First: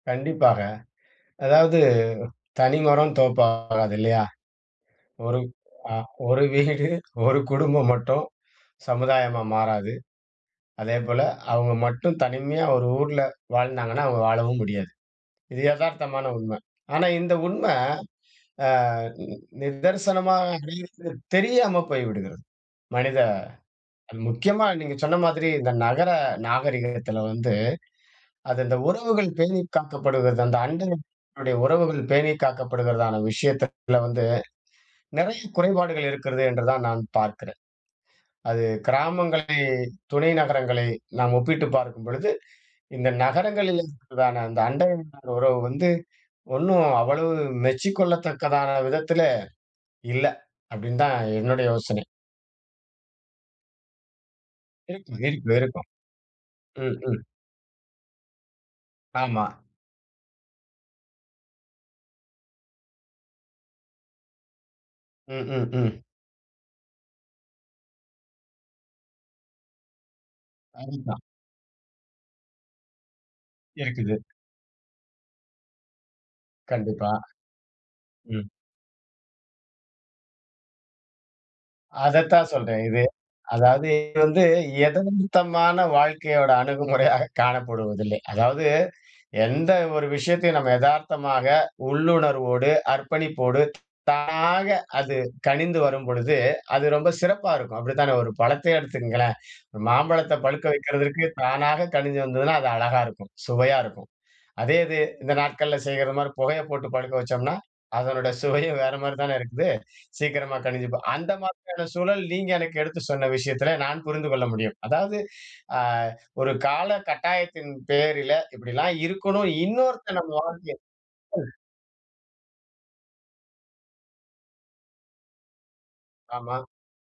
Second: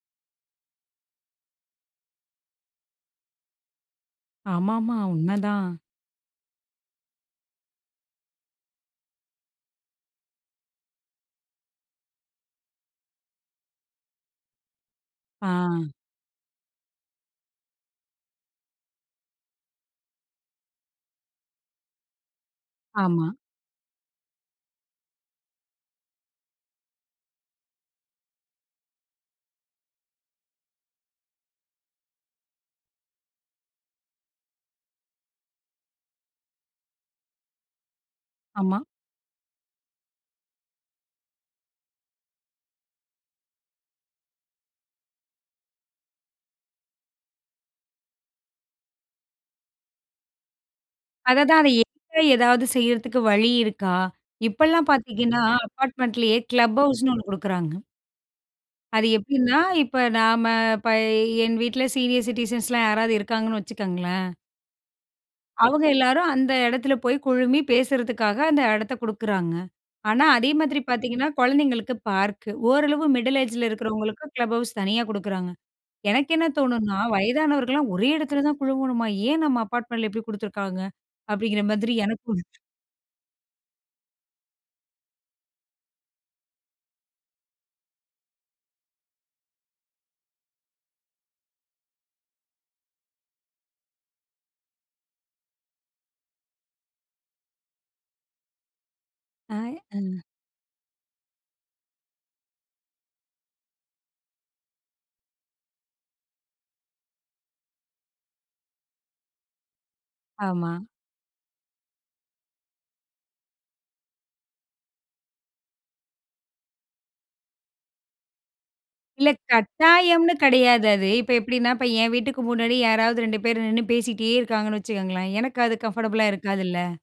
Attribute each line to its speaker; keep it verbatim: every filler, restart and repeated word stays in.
Speaker 1: கண்டிப்பாங்க. அதாவது தனி மரம் தோப்பாகாது. இல்லையா?
Speaker 2: ஆமாமா,
Speaker 1: ஒரு
Speaker 2: உண்மதான்.
Speaker 1: ஒரு வீடு ஒரு குடும்பம் மட்டும் சமுதாயமா மாறாது. அதேபோல அவுங்க மட்டும் தனிமையா ஒரு ஊர்ல வாழ்ந்தாங்கன்னா, அவுங்க வாழவும் முடியாது. இது
Speaker 2: ஆ.
Speaker 1: எதார்த்தமான உண்ம. ஆனா, இந்த உண்ம அ, நிதர்சனமாகிறது தெரியாம போய்விடுகிறது மனித
Speaker 2: ஆமா.
Speaker 1: முக்கியமா நீங்க சொன்ன மாதிரி இந்த நகர நாகரீகத்துல வந்து, அது இந்த உறவுகள் பேணி காக்கப்படுகிறது. அந்த அண்டைய உறவுகள் பேணி காக்கப்படுகிறதான விஷயத்தில வந்து நெறைய குறைபாடுகள் இருக்கிறது என்றுதான் நான் பார்க்கிறேன். அது
Speaker 2: ஆமா.
Speaker 1: கிராமங்களை துணை நகரங்களை நாம் ஒப்பிட்டு பார்க்கும்பொழுது இந்த நகரங்களில் இருக்கதான அந்த அண்ட உறவு வந்து ஒண்ணு அவ்வளவு மெச்சுக் கொள்ளத்தக்கதான விதத்தில இல்ல. அப்டின்னு தான்
Speaker 2: அததான்,
Speaker 1: என்னுடைய
Speaker 2: அதை
Speaker 1: யோசனை.
Speaker 2: எங்க ஏதாவது செய்றதுக்கு வழி இருக்கா? இப்பெல்லாம்
Speaker 1: இருக்
Speaker 2: பாத்தீங்கன்னா,
Speaker 1: இருக்கும் இருக்கும்.
Speaker 2: அப்பார்ட்மெண்ட்லயே கிளப்
Speaker 1: ம்.
Speaker 2: ஹவுஸ்னு
Speaker 1: ம்.
Speaker 2: ஒண்ணு குடுக்குறாங்க. அது
Speaker 1: ஆமா.
Speaker 2: எப்டின்னா, இப்ப நாம்ம இப்ப என் வீட்ல சீனியர் சிட்டிசன்ஸ்லாம் யாராவது இருக்காங்கன்னு, வச்சுக்கங்களேன்.
Speaker 1: ம். ம்.
Speaker 2: அவுங்க
Speaker 1: ம்.
Speaker 2: எல்லாரும் அந்த எடத்துல போயி குழுமி பேசுறதுக்காக, அந்த எடத்த கொடுக்குறாங்கங்க. ஆனா, அதே மாதிரி
Speaker 1: கண்டிப்பா.
Speaker 2: பார்த்தீங்கன்னா கொழந்தைங்களுக்கு பார்க். ஓரளவு மிடில் ஏஜில
Speaker 1: இருக்குது.
Speaker 2: இருக்கிறவங்களுக்கு கிளப் ஹவுஸ் தனியா குடுக்குறாங்க. எனக்கு என்ன தோணுனா
Speaker 1: கண்டிப்பா.
Speaker 2: வயதானவர்கள்லாம் ஒரே எடத்துல
Speaker 1: ம்.
Speaker 2: தான் குழுவணுமா? ஏன் நம்ம அப்பார்ட்மெண்ட்ல இப்டி குடுத்துருக்காங்க அப்டிங்கிற மாதிரி எனக்கும் இருக்கு.
Speaker 1: அதத்தான் சொல்றேன் இது. அதாவது இது வந்து எதார்த்தமான வாழ்க்கையோட அணுகுமுறையாக காணப்படுவதில்லை. அதாவது எந்த ஒரு விஷயத்தையும் நம்ம எதார்த்தமாக, உள்ளுணர்வோடு, அர்ப்பணிப்போடு, தானாக அது கனிந்து வரும்பொழுது, அது ரொம்ப சிறப்பா இருக்கும். அப்டி தானே ஒரு பழத்த எடுத்துக்கங்களேன்
Speaker 2: ஆ, அ.
Speaker 1: மாம்பழத்த பழுக்க வெக்கிறதுக்கு தானாக கனிஞ்சி வந்ததுனா, அது அழகா இருக்கும். சுவையா இருக்கும். அதே இது இந்த நாட்கள்ல செய்வது மாதிரி புகையை போட்டு பழுக்க வச்சோம்னா, அதனுடைய சுவையும் வேற மாதிரி தானே இருக்குது சீக்கிரமா
Speaker 2: ஆமா,
Speaker 1: கனிஞ்சி, ப அந்த மாதிரியான சூழல் நீங்க எனக்கு எடுத்து சொன்ன விஷயத்துல நான் புரிந்து கொள்ள முடியும். அதாவது, அ, ஒரு கால கட்டாயத்தின் பேரில இப்டிலாம்
Speaker 2: இல்ல.
Speaker 1: இருக்கணும் இன்னொருத்தன்
Speaker 2: கட்டாயம்னு
Speaker 1: வாழ்வில்,
Speaker 2: கெடையாது அது. இப்ப எப்டின்னா, இப்ப ஏன் வீட்டுக்கு முன்னாடி யாராவது ரெண்டு பேரு நின்னு பேசிகிட்டே இருக்காங்கன்னு வச்சுக்கங்களேன். எனக்கு அது கம்ஃபர்டபுளா
Speaker 1: ஆமா.
Speaker 2: இருக்காதுல்ல.